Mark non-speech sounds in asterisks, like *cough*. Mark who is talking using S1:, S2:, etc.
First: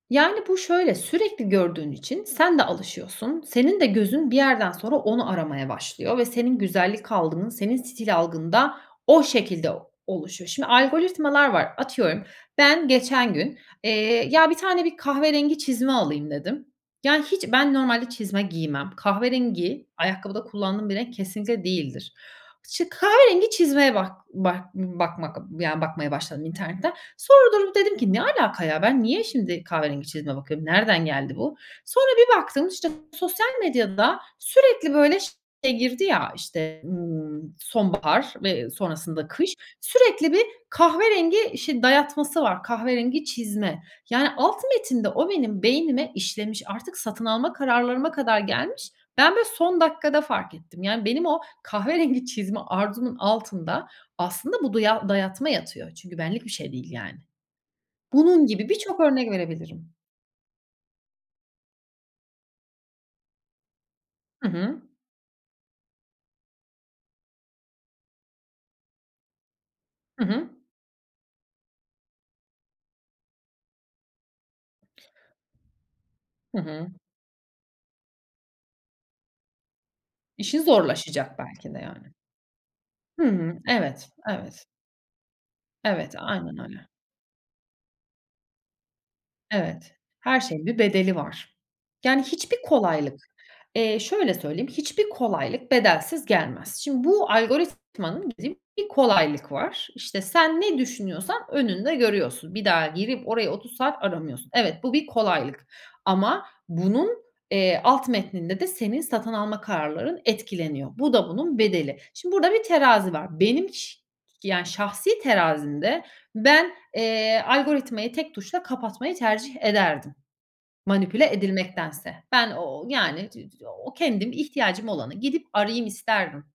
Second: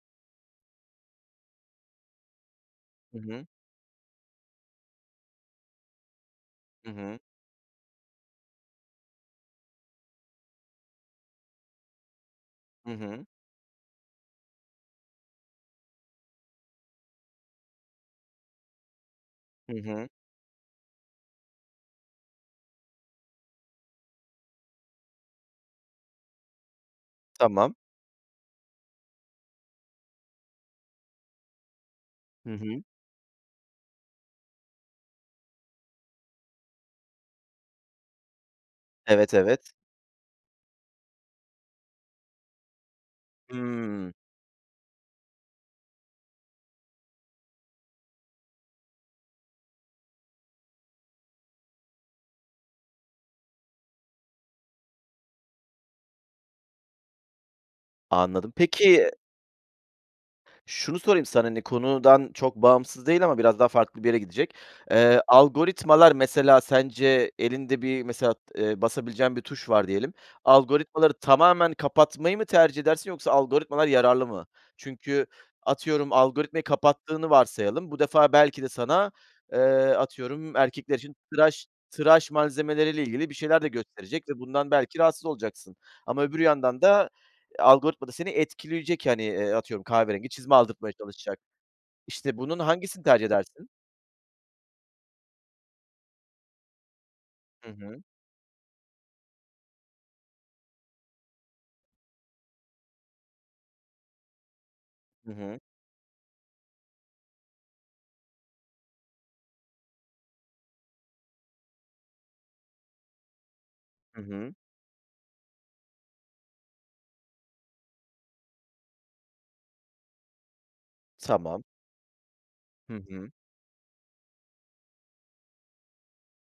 S1: Yani, bu şöyle, sürekli gördüğün için sen de
S2: Hı
S1: alışıyorsun.
S2: hı.
S1: Senin de gözün bir yerden sonra onu aramaya başlıyor ve senin
S2: Hı
S1: güzellik
S2: hı.
S1: algın, senin stil algın da o şekilde oluşuyor. Şimdi, algoritmalar var. Atıyorum ben
S2: Hı hı.
S1: geçen gün, eee, ya, 1 tane bir kahverengi çizme alayım dedim. Yani, hiç ben normalde çizme giymem.
S2: Hı
S1: Kahverengi,
S2: hı.
S1: ayakkabıda kullandığım bir renk kesinlikle değildir. İşte, kahverengi çizmeye bak bak b bakmak, yani, bakmaya başladım internetten. Sonra durdum
S2: Tamam.
S1: dedim ki: "Ne alaka, ya? Ben niye şimdi kahverengi çizme bakıyorum? Nereden geldi bu?" Sonra bir
S2: Hı
S1: baktım,
S2: hı.
S1: işte, sosyal medyada sürekli, böyle, şey girdi ya, işte, ımm, sonbahar ve, ııı, sonrasında
S2: Evet,
S1: kış,
S2: evet.
S1: sürekli bir kahverengi şey dayatması var, kahverengi çizme.
S2: Hıı.
S1: Yani, alt metinde o benim beynime işlemiş, artık satın alma kararlarıma kadar gelmiş. Ben, böyle, son dakikada fark ettim. Yani, benim o kahverengi çizme arzumun altında aslında bu duya dayatma yatıyor. Çünkü benlik bir şey değil, yani. Bunun
S2: Anladım.
S1: gibi birçok
S2: Peki
S1: örnek verebilirim.
S2: şunu sorayım sana, hani, konudan çok bağımsız değil ama biraz daha farklı bir yere
S1: Hı
S2: gidecek.
S1: hı.
S2: Eee, algoritmalar mesela sence elinde bir, mesela, t eee, basabileceğin bir tuş var diyelim.
S1: Hı hı.
S2: Algoritmaları tamamen kapatmayı mı tercih edersin yoksa algoritmalar yararlı mı? Çünkü atıyorum
S1: Hı
S2: algoritmayı
S1: hı.
S2: kapattığını varsayalım, bu defa belki de sana, eee, atıyorum
S1: İşin
S2: erkekler için
S1: zorlaşacak
S2: tıraş
S1: belki de, yani.
S2: tıraş malzemeleriyle
S1: Hı
S2: ilgili bir
S1: hı.
S2: şeyler de
S1: Evet,
S2: gösterecek ve
S1: evet.
S2: bundan belki rahatsız olacaksın.
S1: Evet,
S2: Ama öbür
S1: aynen
S2: yandan
S1: öyle.
S2: da algoritma da seni etkileyecek, hani, eee, atıyorum,
S1: Evet,
S2: kahverengi
S1: her
S2: çizme
S1: şeyin bir
S2: aldırtmaya
S1: bedeli
S2: çalışacak.
S1: var. Yani,
S2: İşte,
S1: hiçbir
S2: bunun hangisini
S1: kolaylık,
S2: tercih edersin?
S1: eee, şöyle söyleyeyim, hiçbir kolaylık bedelsiz gelmez. Şimdi bu
S2: Hı hı.
S1: algoritmanın *unintelligible* bir kolaylık var. İşte, sen ne düşünüyorsan önünde görüyorsun. Bir daha girip orayı 30 saat aramıyorsun. Evet, bu bir
S2: Hı hı.
S1: kolaylık. Ama bunun, eee, alt metninde de senin satın alma kararların etkileniyor. Bu da bunun bedeli. Şimdi burada bir terazi var. Benim çi
S2: Hı hı.
S1: yani şahsi terazimde ben, eee, algoritmayı tek tuşla kapatmayı tercih ederdim manipüle
S2: Tamam.
S1: edilmektense. Ben o o
S2: Hı
S1: yani,
S2: hı.
S1: t t o kendim ihtiyacım olanı gidip arayayım isterdim.